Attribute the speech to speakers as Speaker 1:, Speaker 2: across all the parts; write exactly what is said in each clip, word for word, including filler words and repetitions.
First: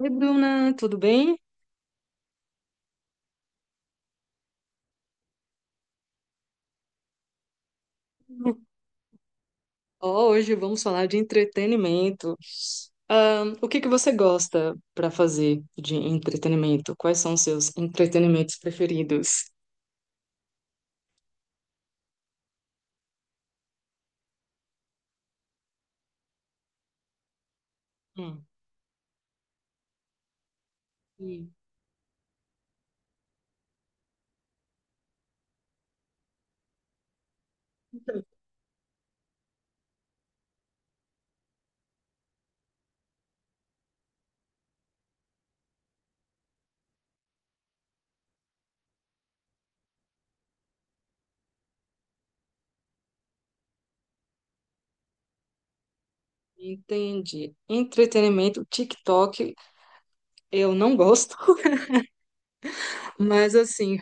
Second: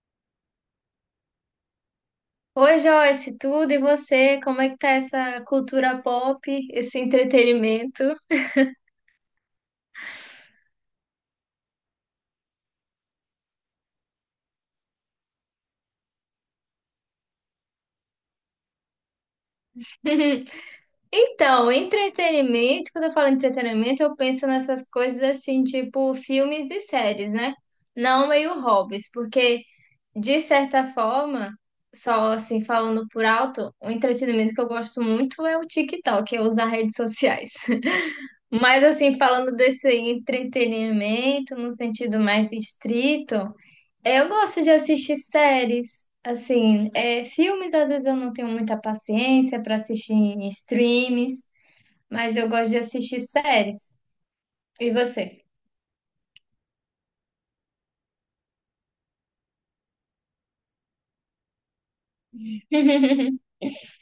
Speaker 1: Oi, Bruna, tudo bem?
Speaker 2: Oi, Joyce, tudo e você? Como é que tá essa cultura pop, esse entretenimento?
Speaker 1: Ó, hoje vamos falar de entretenimento. Ahn, o que que você gosta para fazer de entretenimento? Quais são os seus entretenimentos preferidos?
Speaker 2: Então, entretenimento, quando eu falo entretenimento, eu penso nessas coisas assim, tipo filmes e séries, né? Não
Speaker 1: Hum,
Speaker 2: meio hobbies, porque de certa
Speaker 1: hum,
Speaker 2: forma, só assim falando por alto, o entretenimento que eu gosto muito é o TikTok, eu usar redes sociais. Mas assim, falando desse entretenimento no sentido mais estrito, eu gosto de assistir séries, assim, é, filmes às vezes eu não tenho muita paciência para assistir em streams, mas eu gosto de assistir séries. E você?
Speaker 1: entendi. Entretenimento, TikTok, eu não gosto, mas assim,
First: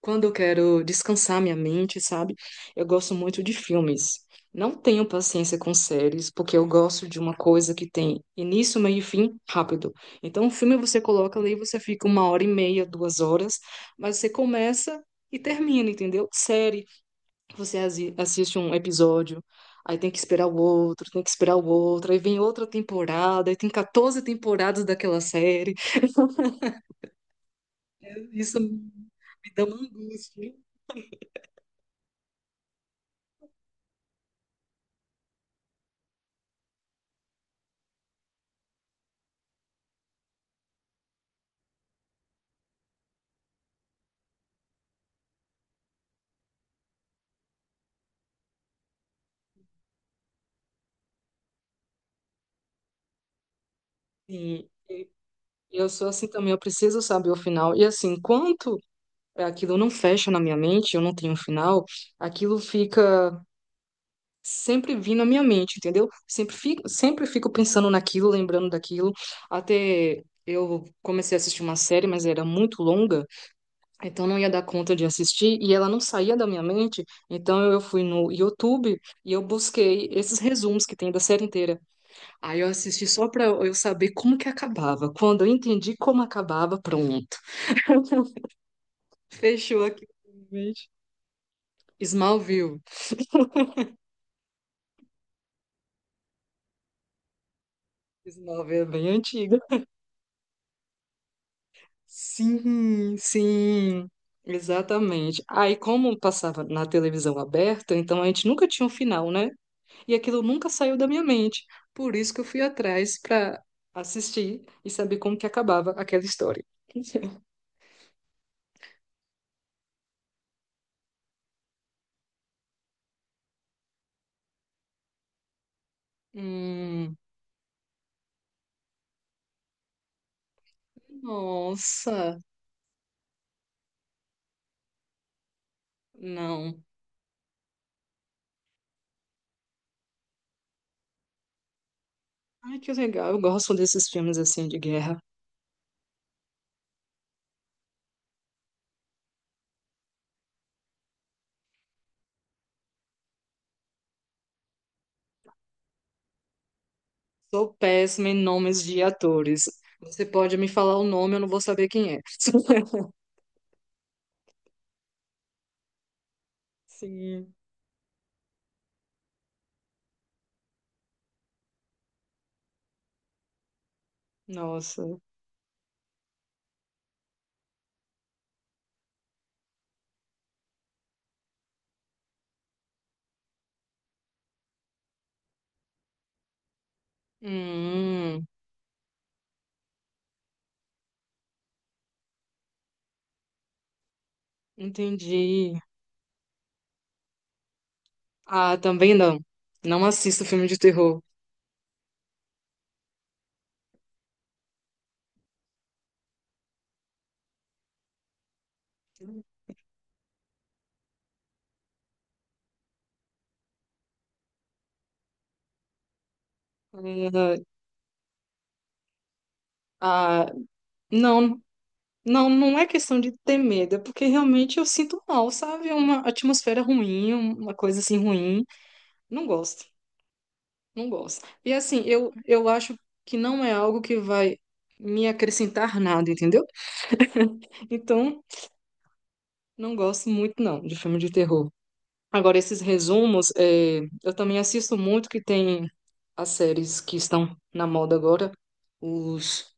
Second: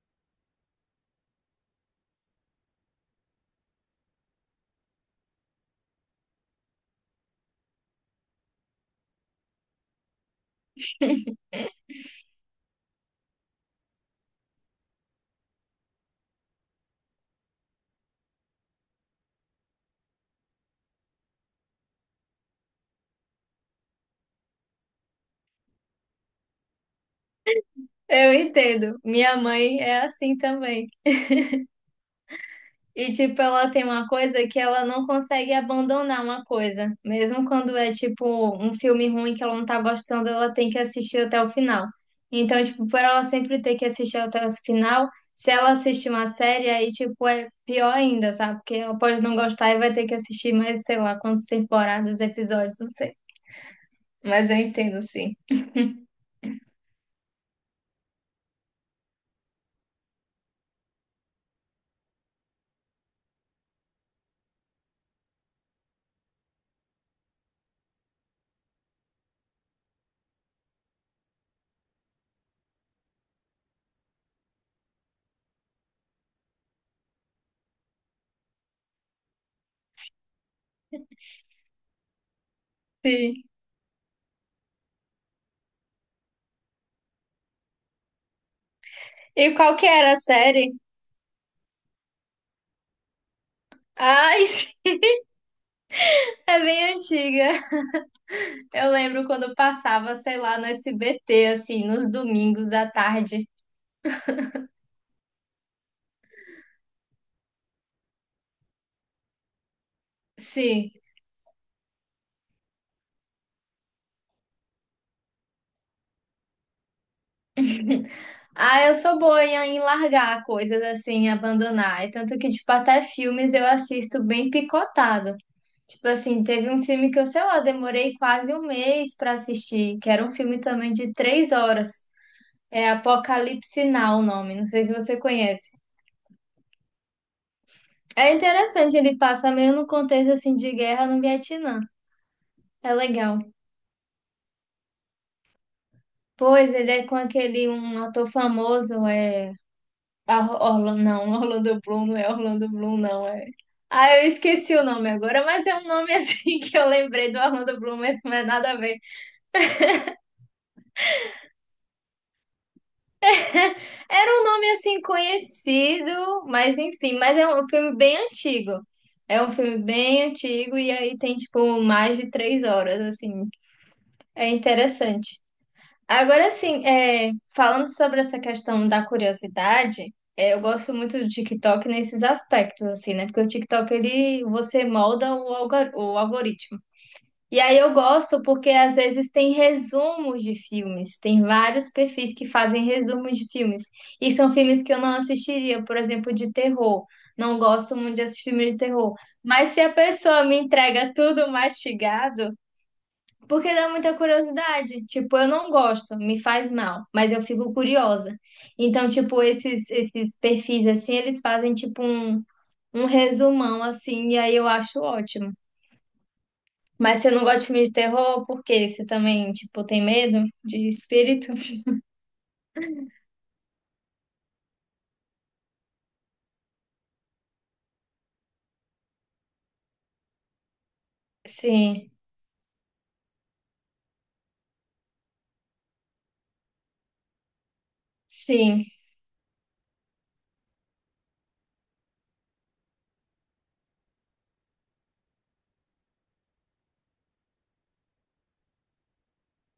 Speaker 1: quando eu quero descansar minha mente, sabe? Eu gosto muito de filmes. Não tenho paciência com séries, porque eu gosto de uma coisa que tem início, meio e fim rápido. Então, um filme você coloca ali, você fica uma hora e meia, duas horas, mas você começa e termina, entendeu? Série, você asi- assiste um episódio, aí tem que esperar o outro, tem que esperar o outro, aí vem outra temporada, aí tem quatorze temporadas daquela série.
Speaker 2: Eu
Speaker 1: Isso
Speaker 2: entendo.
Speaker 1: me
Speaker 2: Minha
Speaker 1: dá uma
Speaker 2: mãe é assim
Speaker 1: angústia.
Speaker 2: também. E, tipo, ela tem uma coisa que ela não consegue abandonar uma coisa. Mesmo quando é, tipo, um filme ruim que ela não tá gostando, ela tem que assistir até o final. Então, tipo, por ela sempre ter que assistir até o final, se ela assistir uma série, aí, tipo, é pior ainda, sabe? Porque ela pode não gostar e vai ter que assistir mais, sei lá, quantas temporadas, episódios, não sei. Mas eu
Speaker 1: Sim.
Speaker 2: entendo, sim.
Speaker 1: Eu sou assim também, eu preciso saber o final. E assim, enquanto aquilo não fecha na minha mente, eu não tenho um final, aquilo fica sempre vindo à minha mente, entendeu? Sempre fico, sempre fico pensando naquilo, lembrando daquilo. Até eu comecei a assistir uma série, mas era muito longa, então não ia dar conta de assistir e ela não saía da minha mente. Então eu fui no YouTube e eu busquei esses resumos que tem da série inteira. Aí eu assisti só
Speaker 2: Sim.
Speaker 1: pra eu saber como que acabava. Quando eu entendi como acabava, pronto.
Speaker 2: E qual
Speaker 1: Fechou
Speaker 2: que
Speaker 1: aqui,
Speaker 2: era a série?
Speaker 1: infelizmente. Smallville.
Speaker 2: Ai, é bem antiga.
Speaker 1: Smallville é
Speaker 2: Eu
Speaker 1: bem
Speaker 2: lembro quando eu
Speaker 1: antiga.
Speaker 2: passava, sei lá, no S B T, assim, nos domingos à
Speaker 1: Sim,
Speaker 2: tarde.
Speaker 1: sim, exatamente. Aí, como passava na televisão aberta, então a gente nunca tinha um final, né? E aquilo nunca
Speaker 2: Sim.
Speaker 1: saiu da minha mente. Por isso que eu fui atrás para assistir e saber como que acabava aquela história.
Speaker 2: Ah, eu sou boa em em largar coisas assim, abandonar. E tanto que, tipo, até filmes eu assisto bem picotado. Tipo assim, teve um filme
Speaker 1: Hum,
Speaker 2: que eu, sei lá, demorei quase um mês pra assistir, que era um filme também de três horas.
Speaker 1: nossa,
Speaker 2: É Apocalipse Now o nome, não sei se você conhece.
Speaker 1: não.
Speaker 2: É interessante, ele passa meio no contexto assim de guerra no Vietnã.
Speaker 1: Ai, que
Speaker 2: É
Speaker 1: legal.
Speaker 2: legal.
Speaker 1: Eu gosto desses filmes assim de guerra.
Speaker 2: Pois ele é com aquele um ator famoso, é Orlando, não, Orlando Bloom, não é Orlando Bloom, não, é. Ah, eu esqueci o nome agora, mas é um nome assim que eu lembrei do
Speaker 1: Sou
Speaker 2: Orlando Bloom, mas
Speaker 1: péssima
Speaker 2: não
Speaker 1: em
Speaker 2: é nada a
Speaker 1: nomes
Speaker 2: ver.
Speaker 1: de atores. Você pode me falar o nome, eu não vou saber quem é.
Speaker 2: Era um nome assim conhecido, mas enfim, mas é
Speaker 1: Sim,
Speaker 2: um filme bem antigo. É um filme bem antigo e aí tem tipo mais de três horas, assim. É
Speaker 1: nossa.
Speaker 2: interessante. Agora sim, é, falando sobre essa questão da curiosidade, é, eu gosto muito do TikTok nesses aspectos, assim, né? Porque o TikTok, ele, você molda o, algor- o algoritmo. E aí eu gosto
Speaker 1: Hum,
Speaker 2: porque às vezes tem resumos de filmes, tem vários perfis que fazem resumos de filmes. E são filmes que eu não
Speaker 1: entendi.
Speaker 2: assistiria, por exemplo, de terror. Não gosto muito de assistir filme
Speaker 1: Ah,
Speaker 2: de
Speaker 1: também
Speaker 2: terror.
Speaker 1: não.
Speaker 2: Mas se a
Speaker 1: Não assisto
Speaker 2: pessoa me
Speaker 1: filme de
Speaker 2: entrega
Speaker 1: terror.
Speaker 2: tudo mastigado, porque dá muita curiosidade. Tipo, eu não gosto, me faz mal, mas eu fico curiosa. Então, tipo, esses, esses perfis assim, eles fazem tipo um, um resumão assim, e aí eu acho ótimo. Mas você não
Speaker 1: Ah,
Speaker 2: gosta de filme de terror, por quê? Você também, tipo, tem medo
Speaker 1: ah,
Speaker 2: de espírito?
Speaker 1: não, não, não é questão de ter medo, é porque realmente eu sinto mal, sabe? É uma atmosfera ruim, uma coisa assim ruim. Não gosto, não gosto. E assim,
Speaker 2: Sim,
Speaker 1: eu, eu acho que não é algo que vai me acrescentar nada, entendeu? Então,
Speaker 2: sim.
Speaker 1: não gosto muito, não, de filme de terror. Agora, esses resumos, é, eu também assisto muito que tem as séries que estão na moda agora. Os.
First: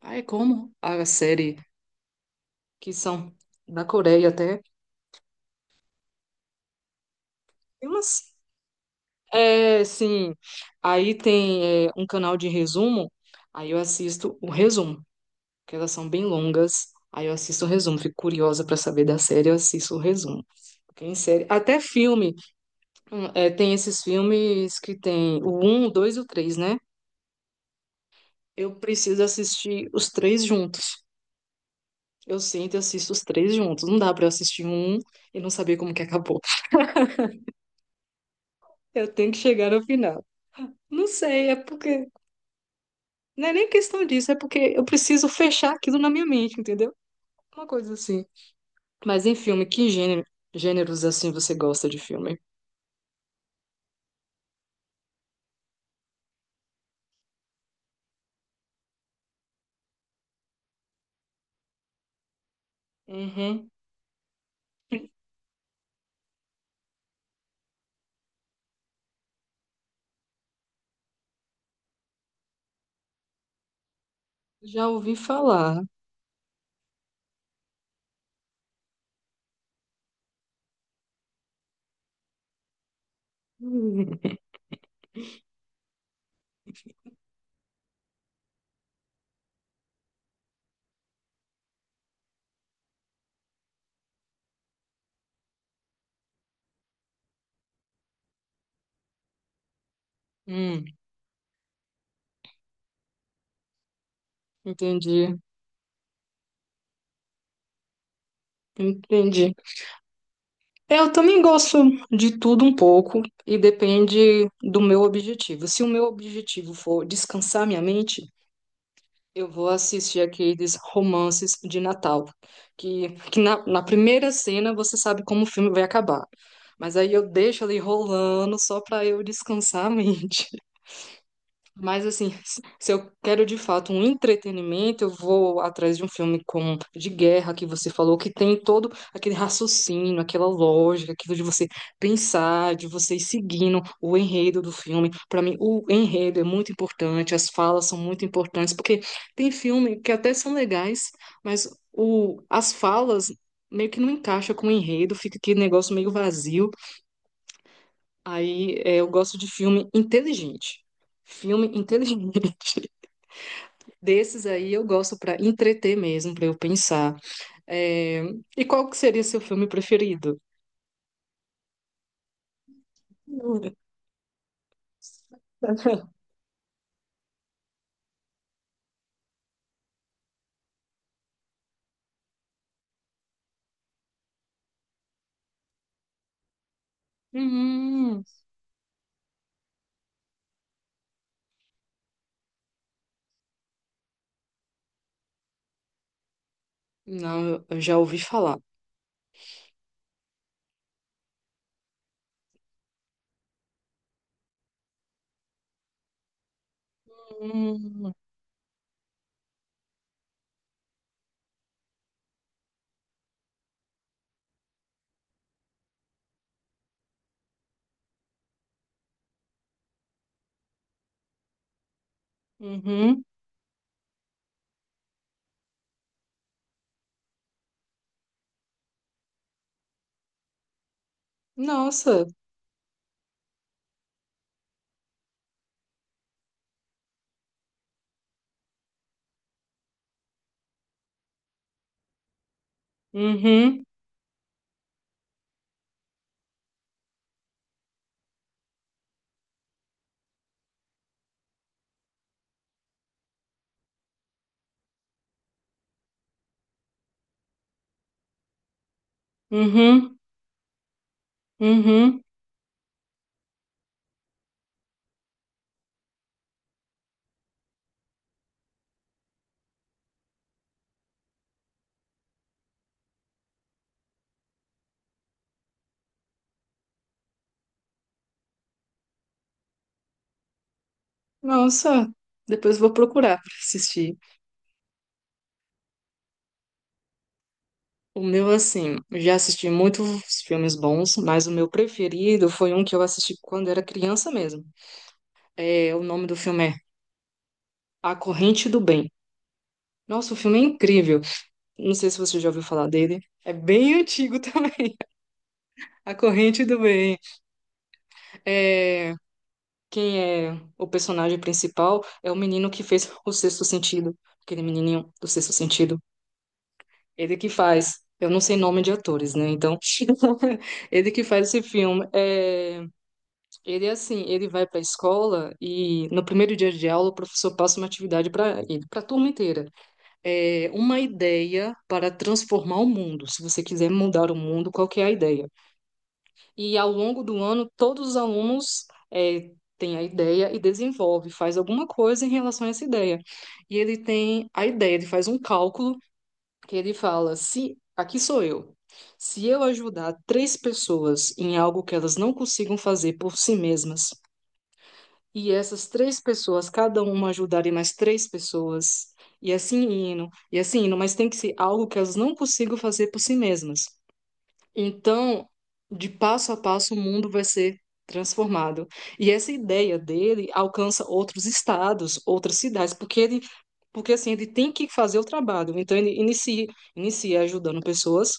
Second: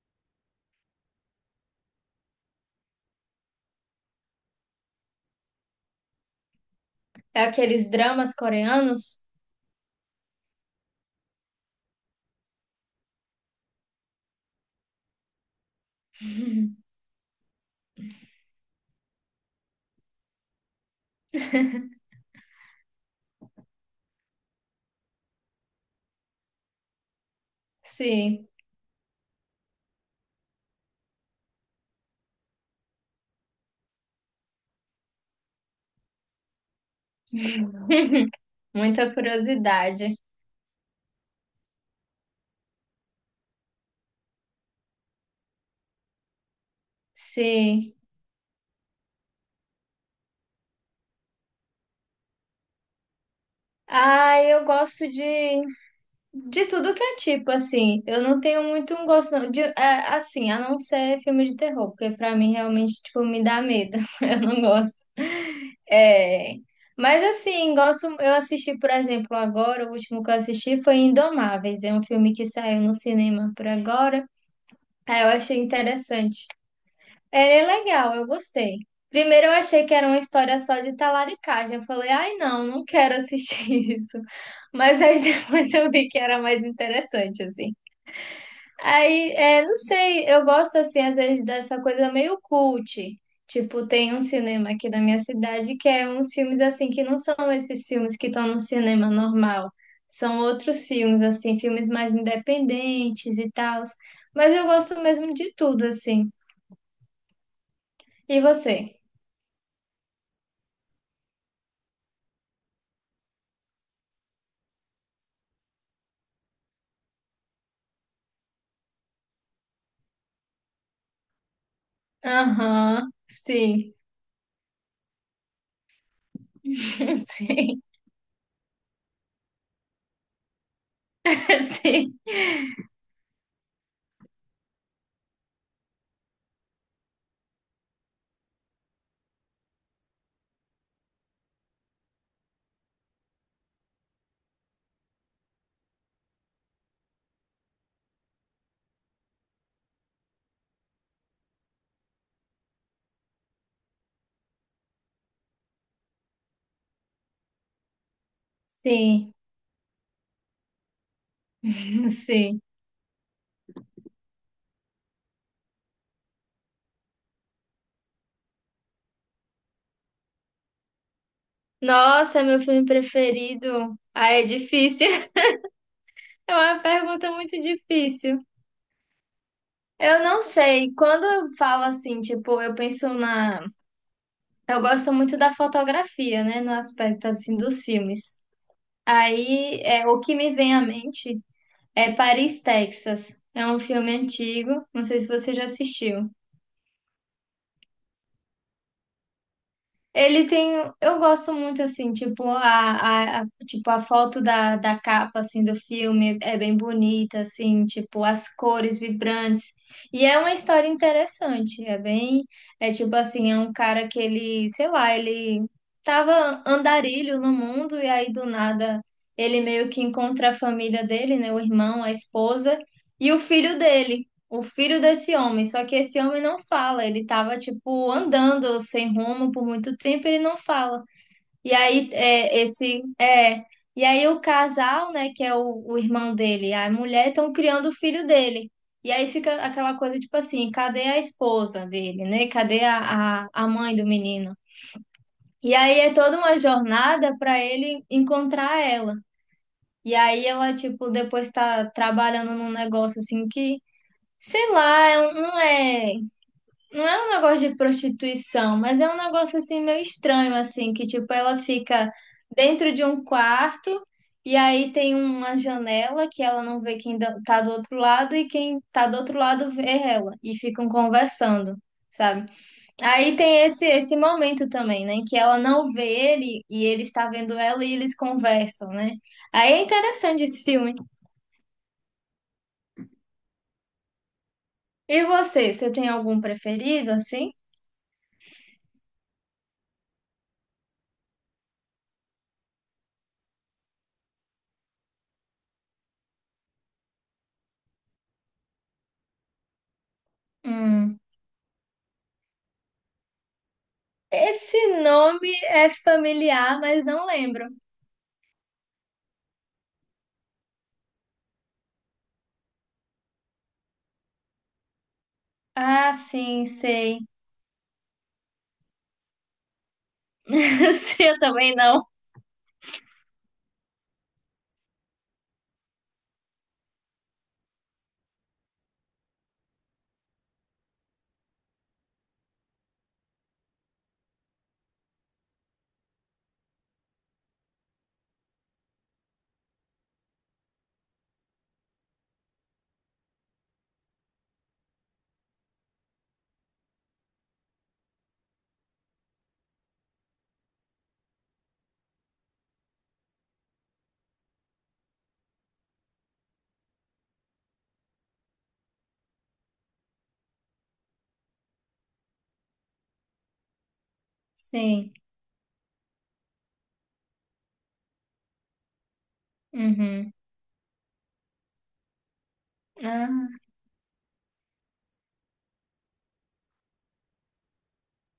Speaker 1: Ah, é como? A série que são da Coreia até.
Speaker 2: É
Speaker 1: Tem
Speaker 2: aqueles
Speaker 1: umas.
Speaker 2: dramas coreanos?
Speaker 1: É, sim. Aí tem é, um canal de resumo. Aí eu assisto o resumo, que elas são bem longas. Aí eu assisto o resumo. Fico curiosa para saber da série, eu assisto o resumo. Porque em série. Até filme. É, tem esses filmes que tem o um o dois e o três né?
Speaker 2: Sim,
Speaker 1: Eu preciso assistir os três juntos. Eu sinto e assisto os três juntos. Não dá pra eu assistir um um e não saber como que acabou. Eu
Speaker 2: muita
Speaker 1: tenho que chegar ao
Speaker 2: curiosidade.
Speaker 1: final. Não sei, é porque. Não é nem questão disso, é porque eu preciso fechar aquilo na minha mente, entendeu? Uma coisa
Speaker 2: Sim.
Speaker 1: assim. Mas em filme, que gênero, gêneros assim você gosta de filme?
Speaker 2: Ah, eu gosto de De tudo que é tipo, assim, eu não tenho muito um gosto, não, de, é, assim, a não ser filme de terror, porque pra mim realmente, tipo, me dá
Speaker 1: Uhum.
Speaker 2: medo, eu não gosto. É, mas assim, gosto, eu assisti, por exemplo, agora, o último que eu assisti foi Indomáveis, é um filme que saiu no cinema por agora,
Speaker 1: Já ouvi
Speaker 2: aí eu achei
Speaker 1: falar.
Speaker 2: interessante, é é legal, eu gostei. Primeiro eu achei que era uma história só de talaricagem. Eu falei, ai não, não quero assistir isso. Mas aí depois eu vi que era mais interessante, assim. Aí, é, não sei, eu gosto, assim, às vezes dessa coisa meio cult. Tipo, tem um cinema aqui da minha cidade que é uns filmes, assim, que não são esses filmes que estão no cinema normal. São
Speaker 1: Hum,
Speaker 2: outros
Speaker 1: hum,
Speaker 2: filmes, assim, filmes mais independentes e tal. Mas eu gosto mesmo
Speaker 1: entendi,
Speaker 2: de tudo, assim. E você?
Speaker 1: entendi. É, eu também gosto de tudo um pouco e depende do meu objetivo. Se o meu objetivo for descansar minha mente, eu vou assistir aqueles romances de Natal,
Speaker 2: Aham,
Speaker 1: que, que na, na
Speaker 2: sim,
Speaker 1: primeira cena você sabe como o filme vai acabar. Mas aí eu deixo ali
Speaker 2: sim,
Speaker 1: rolando só para eu descansar a mente. Mas
Speaker 2: sim,
Speaker 1: assim, se se eu quero de fato um entretenimento, eu vou atrás de um filme como de guerra que você falou, que tem todo aquele raciocínio, aquela lógica, aquilo de você pensar, de você ir seguindo o enredo do filme. Para mim, o enredo é muito importante, as falas são muito importantes, porque tem filme que até são legais, mas o, as falas meio que não encaixa com o enredo, fica aquele negócio meio vazio. Aí, é, eu
Speaker 2: sim,
Speaker 1: gosto de filme inteligente. Filme inteligente.
Speaker 2: sim.
Speaker 1: Desses aí eu gosto para entreter mesmo, para eu pensar. É, e qual que seria seu filme preferido?
Speaker 2: Nossa, meu filme preferido. Ah, é difícil. É uma pergunta muito difícil. Eu não sei. Quando eu falo assim, tipo, eu penso na. Eu gosto muito da fotografia, né? No aspecto assim dos
Speaker 1: Hum,
Speaker 2: filmes. Aí, é, o que me vem à mente é Paris, Texas. É um filme antigo. Não sei se você já assistiu.
Speaker 1: não, eu já ouvi falar.
Speaker 2: Ele tem, eu gosto muito assim, tipo a, a, a- tipo a foto da, da capa assim do filme é bem bonita assim,
Speaker 1: Hum,
Speaker 2: tipo as cores vibrantes. E é uma história interessante, é bem, é tipo assim, é um cara que ele, sei lá, ele tava andarilho no mundo e aí do nada ele meio que encontra a família dele, né, o irmão, a esposa
Speaker 1: Uhum.
Speaker 2: e o filho dele o filho desse homem, só que esse homem não fala, ele tava tipo andando sem rumo por muito tempo, ele não fala. E aí
Speaker 1: Nossa.
Speaker 2: é esse é, e aí o casal, né, que é o, o irmão dele, e a mulher estão criando o filho dele. E aí fica aquela coisa tipo assim, cadê a esposa dele, né? Cadê a, a, a
Speaker 1: Uhum.
Speaker 2: mãe do menino? E aí é toda uma jornada para ele encontrar ela. E aí ela tipo depois tá trabalhando num negócio assim que sei lá, é um- não é. Não é um negócio de prostituição, mas é um negócio assim meio
Speaker 1: Uhum.
Speaker 2: estranho, assim, que tipo, ela fica
Speaker 1: Uhum.
Speaker 2: dentro de um quarto e aí tem uma janela que ela não vê quem da- tá do outro lado e quem tá do outro lado vê ela e ficam conversando, sabe? Aí tem esse esse momento também, né, que ela não vê ele e ele está vendo ela e eles conversam, né? Aí é interessante esse filme.
Speaker 1: Nossa. Depois eu vou procurar para assistir.
Speaker 2: E você, você tem algum preferido assim?
Speaker 1: O meu, assim, eu já assisti muitos filmes bons, mas o meu preferido foi um que eu assisti quando era criança mesmo. É, o nome do filme é A Corrente do Bem. Nossa, o filme é
Speaker 2: Hum.
Speaker 1: incrível. Não sei se você já ouviu falar dele. É bem antigo também.
Speaker 2: Esse nome é
Speaker 1: A Corrente
Speaker 2: familiar,
Speaker 1: do
Speaker 2: mas
Speaker 1: Bem.
Speaker 2: não lembro.
Speaker 1: É, quem é o personagem principal é o menino que fez O Sexto Sentido. Aquele menininho do Sexto Sentido.
Speaker 2: Ah, sim, sei.
Speaker 1: Ele que faz. Eu não sei nome de atores, né? Então, ele que
Speaker 2: Sim, eu
Speaker 1: faz esse
Speaker 2: também não.
Speaker 1: filme. É, ele é assim, ele vai para a escola e no primeiro dia de aula o professor passa uma atividade para ele, para a turma inteira. É, uma ideia para transformar o mundo. Se você quiser mudar o mundo, qual que é a ideia? E ao longo do ano, todos os alunos é, têm a ideia e desenvolve, faz alguma coisa em relação a essa ideia. E ele tem a ideia, ele faz um cálculo que ele fala: se aqui sou eu. Se eu ajudar três pessoas em algo que elas não consigam fazer por si mesmas, e essas três pessoas, cada uma ajudarem mais três pessoas, e assim indo, e assim indo, mas tem que ser algo que elas não consigam fazer por si mesmas.
Speaker 2: Sim.
Speaker 1: Então, de passo a passo, o mundo vai ser transformado. E essa ideia
Speaker 2: Uhum.
Speaker 1: dele alcança outros estados, outras cidades, porque ele,
Speaker 2: Ah.
Speaker 1: porque assim, ele tem que fazer o trabalho. Então, ele inicia, inicia ajudando pessoas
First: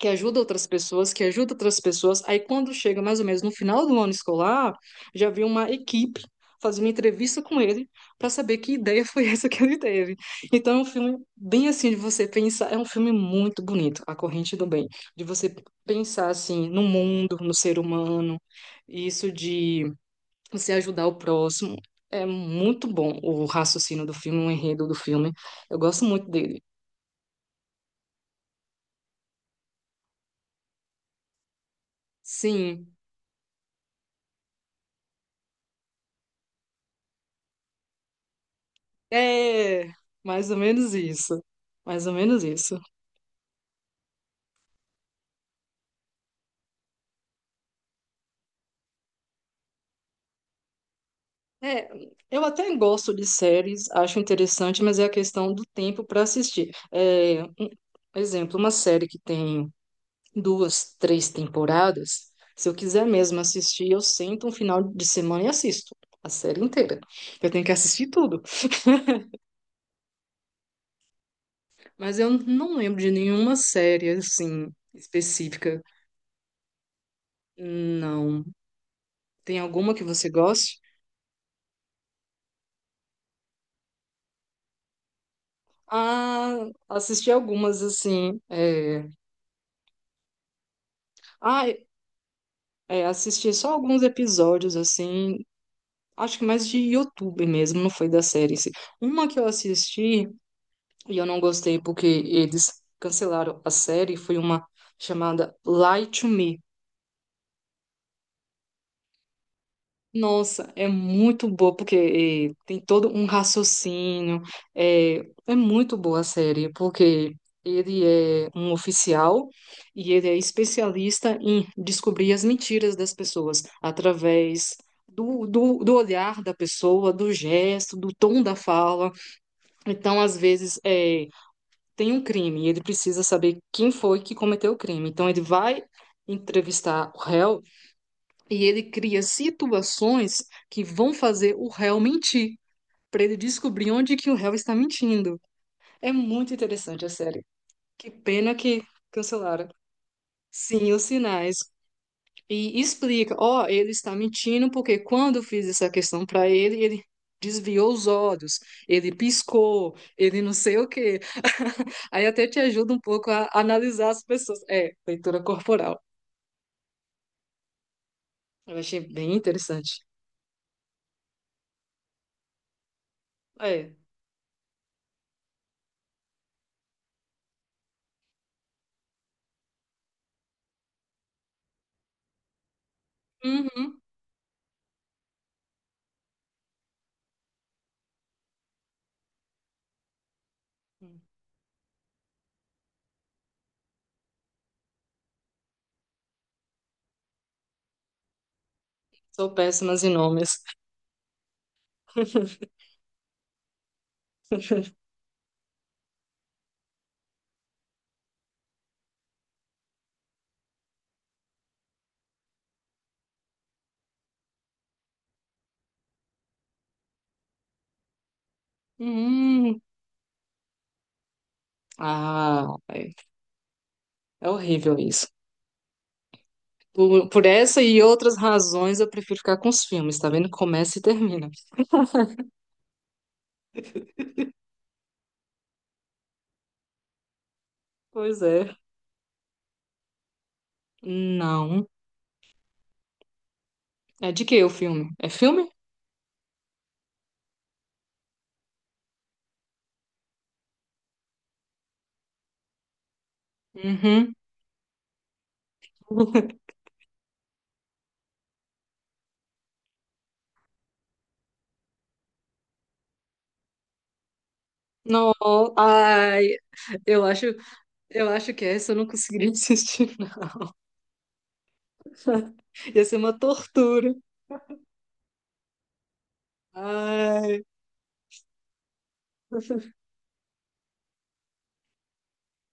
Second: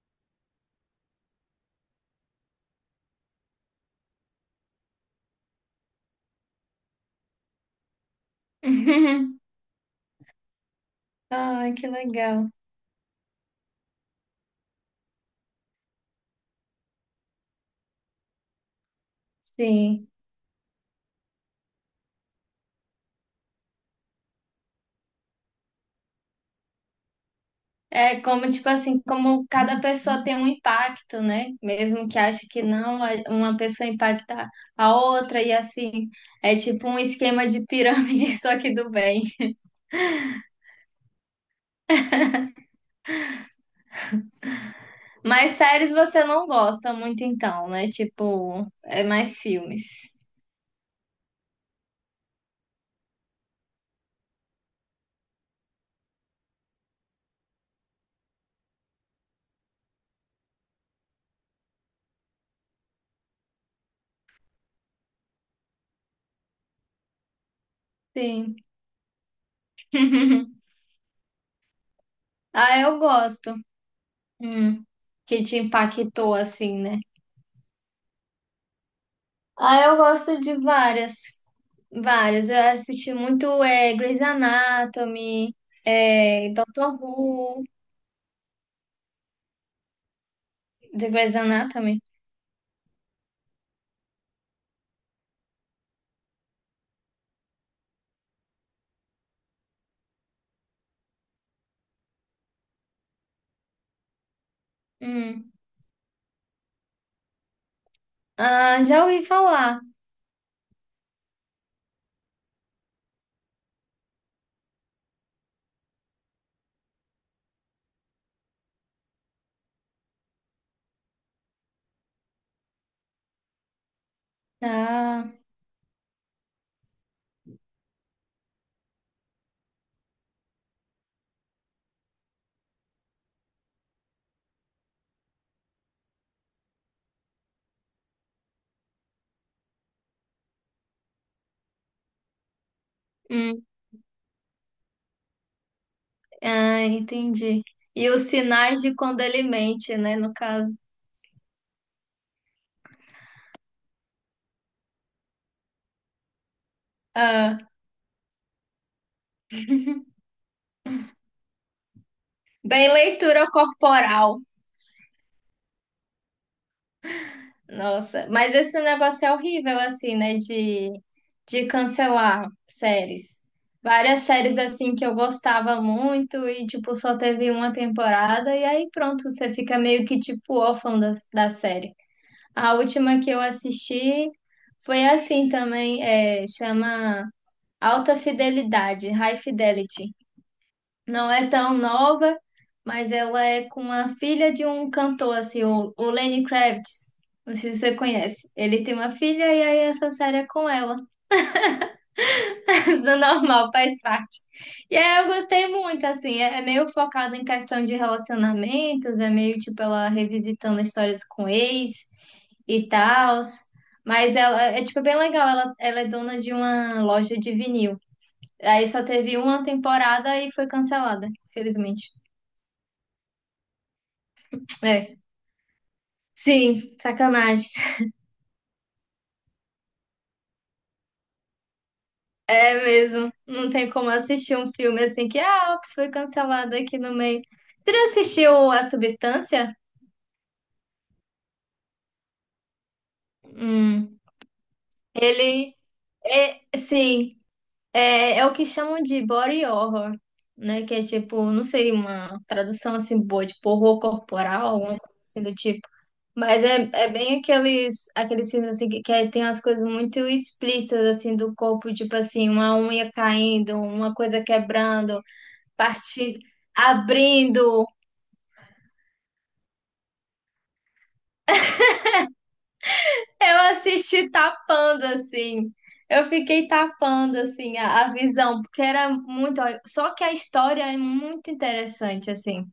Speaker 1: que ajuda outras pessoas, que ajuda outras pessoas. Aí quando chega mais ou menos no final do ano escolar, já vi uma equipe fazer uma entrevista com ele para saber que ideia foi essa que ele teve. Então é um filme bem
Speaker 2: Ai, que
Speaker 1: assim de você
Speaker 2: legal.
Speaker 1: pensar, é um filme muito bonito, A Corrente do Bem, de você pensar assim no mundo, no ser humano, isso de
Speaker 2: Sim.
Speaker 1: você ajudar o próximo. É muito bom o raciocínio do filme, o enredo do filme. Eu gosto muito dele.
Speaker 2: É como, tipo assim, como cada pessoa tem um impacto, né? Mesmo que ache que
Speaker 1: Sim,
Speaker 2: não, a- uma pessoa impacta a outra e assim. É tipo um esquema de pirâmide, só que do bem.
Speaker 1: é, mais ou menos isso. Mais ou menos isso.
Speaker 2: Mas séries você não gosta muito então, né? Tipo, é mais filmes.
Speaker 1: É, eu até gosto de séries, acho interessante, mas é a questão do tempo para assistir. É, um exemplo, uma série que tem duas, três temporadas, se eu quiser mesmo assistir, eu sento um final de semana e assisto a série inteira. Eu tenho que assistir tudo.
Speaker 2: Sim.
Speaker 1: Mas eu não
Speaker 2: Ah, eu
Speaker 1: lembro de
Speaker 2: gosto.
Speaker 1: nenhuma série assim
Speaker 2: Hum, que te
Speaker 1: específica.
Speaker 2: impactou assim, né?
Speaker 1: Não. Tem
Speaker 2: Ah,
Speaker 1: alguma
Speaker 2: eu
Speaker 1: que você
Speaker 2: gosto de
Speaker 1: goste?
Speaker 2: várias. Várias. Eu assisti muito é, Grey's Anatomy, é,
Speaker 1: Ah,
Speaker 2: Doctor
Speaker 1: assisti
Speaker 2: Who,
Speaker 1: algumas, assim. É...
Speaker 2: de Grey's
Speaker 1: Ah,
Speaker 2: Anatomy.
Speaker 1: é, assisti só alguns episódios, assim. Acho que mais de YouTube mesmo, não foi da série em si. Uma que eu assisti e eu não gostei porque eles cancelaram a série foi uma
Speaker 2: Hum.
Speaker 1: chamada Lie to Me.
Speaker 2: Ah, já ouvi falar.
Speaker 1: Nossa, é muito boa, porque eh, tem todo um raciocínio. É, é muito boa a série, porque ele é um oficial e ele é especialista em descobrir as mentiras das pessoas através
Speaker 2: Ah,
Speaker 1: do, do, do olhar da pessoa, do gesto, do tom da fala. Então, às vezes, eh, tem um crime e ele precisa saber quem foi que cometeu o crime. Então, ele vai entrevistar o réu. E ele cria situações que vão fazer o réu mentir, para ele
Speaker 2: hum,
Speaker 1: descobrir onde que o réu está mentindo. É muito
Speaker 2: ah,
Speaker 1: interessante a série.
Speaker 2: entendi. E
Speaker 1: Que
Speaker 2: os
Speaker 1: pena
Speaker 2: sinais
Speaker 1: que
Speaker 2: de quando ele
Speaker 1: cancelaram.
Speaker 2: mente, né, no caso.
Speaker 1: Sim, os sinais. E explica, ó, ele está mentindo porque quando eu fiz essa questão para ele, ele
Speaker 2: Ah,
Speaker 1: desviou os olhos, ele piscou, ele não sei o quê. Aí até te ajuda
Speaker 2: bem
Speaker 1: um pouco a
Speaker 2: leitura
Speaker 1: analisar as
Speaker 2: corporal.
Speaker 1: pessoas. É, leitura corporal.
Speaker 2: Nossa, mas
Speaker 1: Eu
Speaker 2: esse
Speaker 1: achei
Speaker 2: negócio é
Speaker 1: bem
Speaker 2: horrível,
Speaker 1: interessante.
Speaker 2: assim, né? De, de cancelar séries.
Speaker 1: É.
Speaker 2: Várias séries, assim, que eu gostava muito e, tipo, só teve uma temporada e aí pronto, você fica meio que, tipo, órfão da, da série. A última que eu
Speaker 1: Uhum.
Speaker 2: assisti foi assim também, é, chama Alta Fidelidade, High Fidelity. Não é tão nova, mas ela é com a filha de um cantor, assim, o, o Lenny Kravitz. Não sei se você conhece. Ele tem uma filha
Speaker 1: Sou
Speaker 2: e aí
Speaker 1: péssimas em
Speaker 2: essa série é
Speaker 1: nomes.
Speaker 2: com ela. Do normal, faz parte. E aí eu gostei muito, assim, é, é meio focado em questão de relacionamentos, é meio tipo ela revisitando histórias com ex e tal. Mas ela é é, tipo bem legal, ela, ela é dona de uma loja de vinil. Aí só teve uma
Speaker 1: Hum,
Speaker 2: temporada e foi cancelada, felizmente.
Speaker 1: ah, é é horrível
Speaker 2: É.
Speaker 1: isso.
Speaker 2: Sim,
Speaker 1: Por, por
Speaker 2: sacanagem.
Speaker 1: essa e outras razões, eu prefiro ficar com os filmes, tá vendo? Começa e termina.
Speaker 2: É mesmo. Não tem como assistir um filme assim que, ah, ops, foi cancelado aqui no meio. Você já
Speaker 1: Pois
Speaker 2: assistiu
Speaker 1: é.
Speaker 2: A Substância?
Speaker 1: Não.
Speaker 2: Hum.
Speaker 1: É de que o filme? É filme?
Speaker 2: Ele é, sim, é, é o que chamam de body horror, né? Que é tipo, não sei, uma tradução assim boa, tipo horror
Speaker 1: Uhum.
Speaker 2: corporal, alguma coisa assim do tipo. Mas é, é bem aqueles, aqueles filmes assim que, que, é, tem umas coisas muito explícitas assim do corpo, tipo assim, uma unha caindo, uma coisa quebrando,
Speaker 1: Não,
Speaker 2: partindo,
Speaker 1: ai, eu acho,
Speaker 2: abrindo.
Speaker 1: eu acho que essa eu não conseguiria assistir. Não. Ia ser uma
Speaker 2: Eu
Speaker 1: tortura.
Speaker 2: assisti tapando assim. Eu fiquei tapando
Speaker 1: Ai.
Speaker 2: assim a, a visão, porque era muito. Só que a história é muito interessante assim.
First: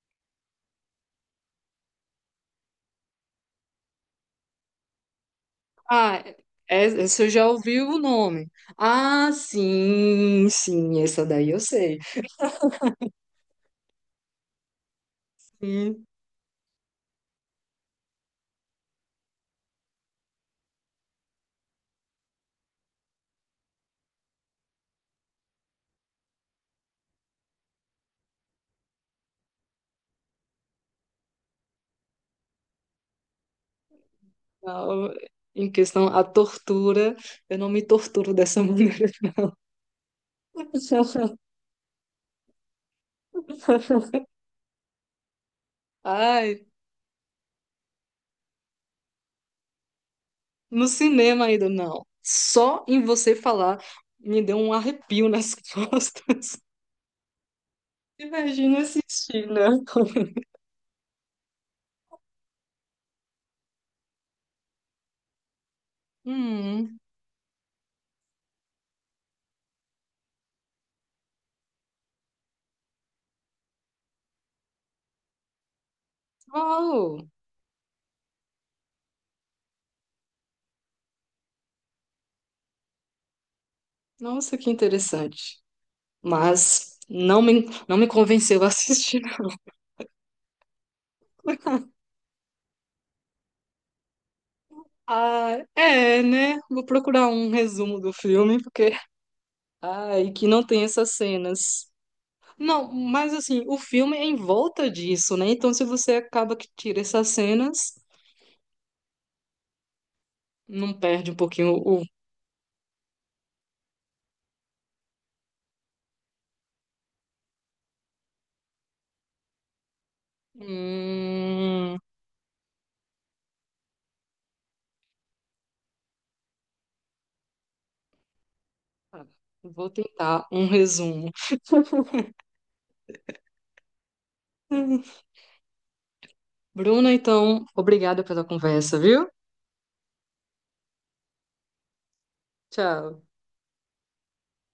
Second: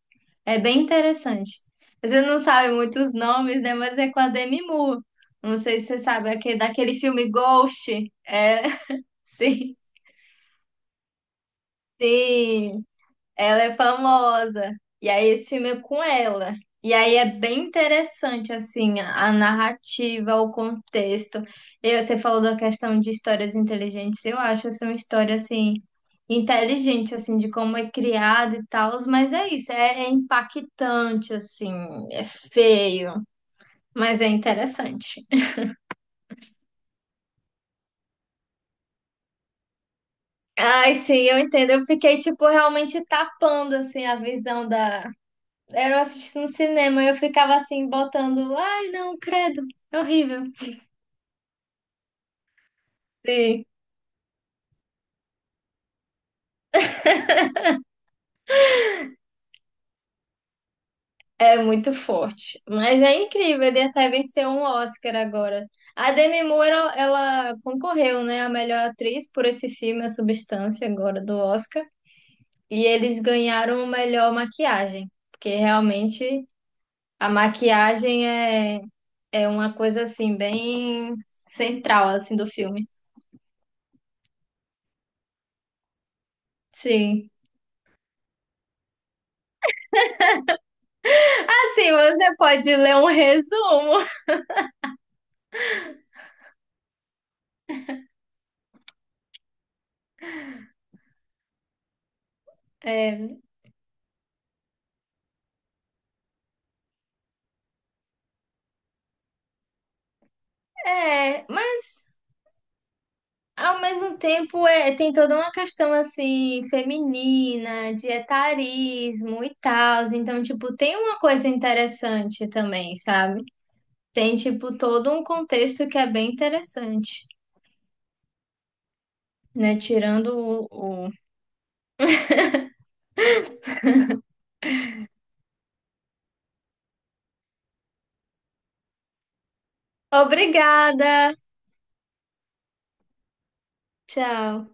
Speaker 2: É bem interessante. Você não sabe muitos nomes, né? Mas é com a Demi Moore. Não sei se você
Speaker 1: Ah,
Speaker 2: sabe, aquele, daquele
Speaker 1: é- essa
Speaker 2: filme
Speaker 1: eu já ouvi
Speaker 2: Ghost.
Speaker 1: o nome.
Speaker 2: É,
Speaker 1: Ah,
Speaker 2: sim,
Speaker 1: sim, sim, essa daí eu sei.
Speaker 2: sim. Ela é famosa. E aí esse filme é com
Speaker 1: Sim,
Speaker 2: ela. E aí é bem interessante, assim, a a narrativa, o contexto. E você falou da questão de histórias inteligentes. Eu acho essa uma história, assim, inteligente, assim, de como é criada e tal. Mas é isso, é, é impactante, assim, é feio, mas é
Speaker 1: não,
Speaker 2: interessante.
Speaker 1: em questão à tortura, eu não me torturo dessa maneira.
Speaker 2: Ai, sim, eu entendo. Eu fiquei, tipo, realmente tapando, assim, a visão. Da Era eu assistindo no
Speaker 1: Ai,
Speaker 2: cinema, eu ficava assim, botando, ai, não, credo, é horrível.
Speaker 1: no cinema ainda não. Só em você
Speaker 2: Sim.
Speaker 1: falar me deu um arrepio nas costas. Imagina assistir, né?
Speaker 2: É muito forte. Mas é incrível, ele até venceu um Oscar agora. A Demi Moore, ela
Speaker 1: Hum,
Speaker 2: ela concorreu, né, a melhor atriz por esse filme, A Substância, agora do Oscar. E eles ganharam o melhor maquiagem, porque realmente
Speaker 1: uau!
Speaker 2: a maquiagem é, é uma coisa, assim, bem central, assim, do filme.
Speaker 1: Nossa, que interessante. Mas
Speaker 2: Sim.
Speaker 1: não me, não me convenceu a assistir.
Speaker 2: Assim, você pode ler um resumo.
Speaker 1: Ah, é, né? Vou procurar um resumo do filme, porque. Ai, que não tem essas cenas. Não, mas
Speaker 2: É,
Speaker 1: assim, o filme é em volta disso, né? Então, se você acaba que tira essas cenas, não perde um
Speaker 2: é,
Speaker 1: pouquinho o.
Speaker 2: mas ao mesmo tempo é, tem toda uma questão assim feminina, de etarismo e tal. Então, tipo, tem uma coisa
Speaker 1: Hum...
Speaker 2: interessante também, sabe? Tem, tipo, todo um contexto que é bem interessante,
Speaker 1: ah,
Speaker 2: né?
Speaker 1: vou
Speaker 2: Tirando
Speaker 1: tentar um
Speaker 2: o... o-
Speaker 1: resumo. Bruna, então, obrigada pela conversa, viu?
Speaker 2: Obrigada!
Speaker 1: Tchau.
Speaker 2: Tchau!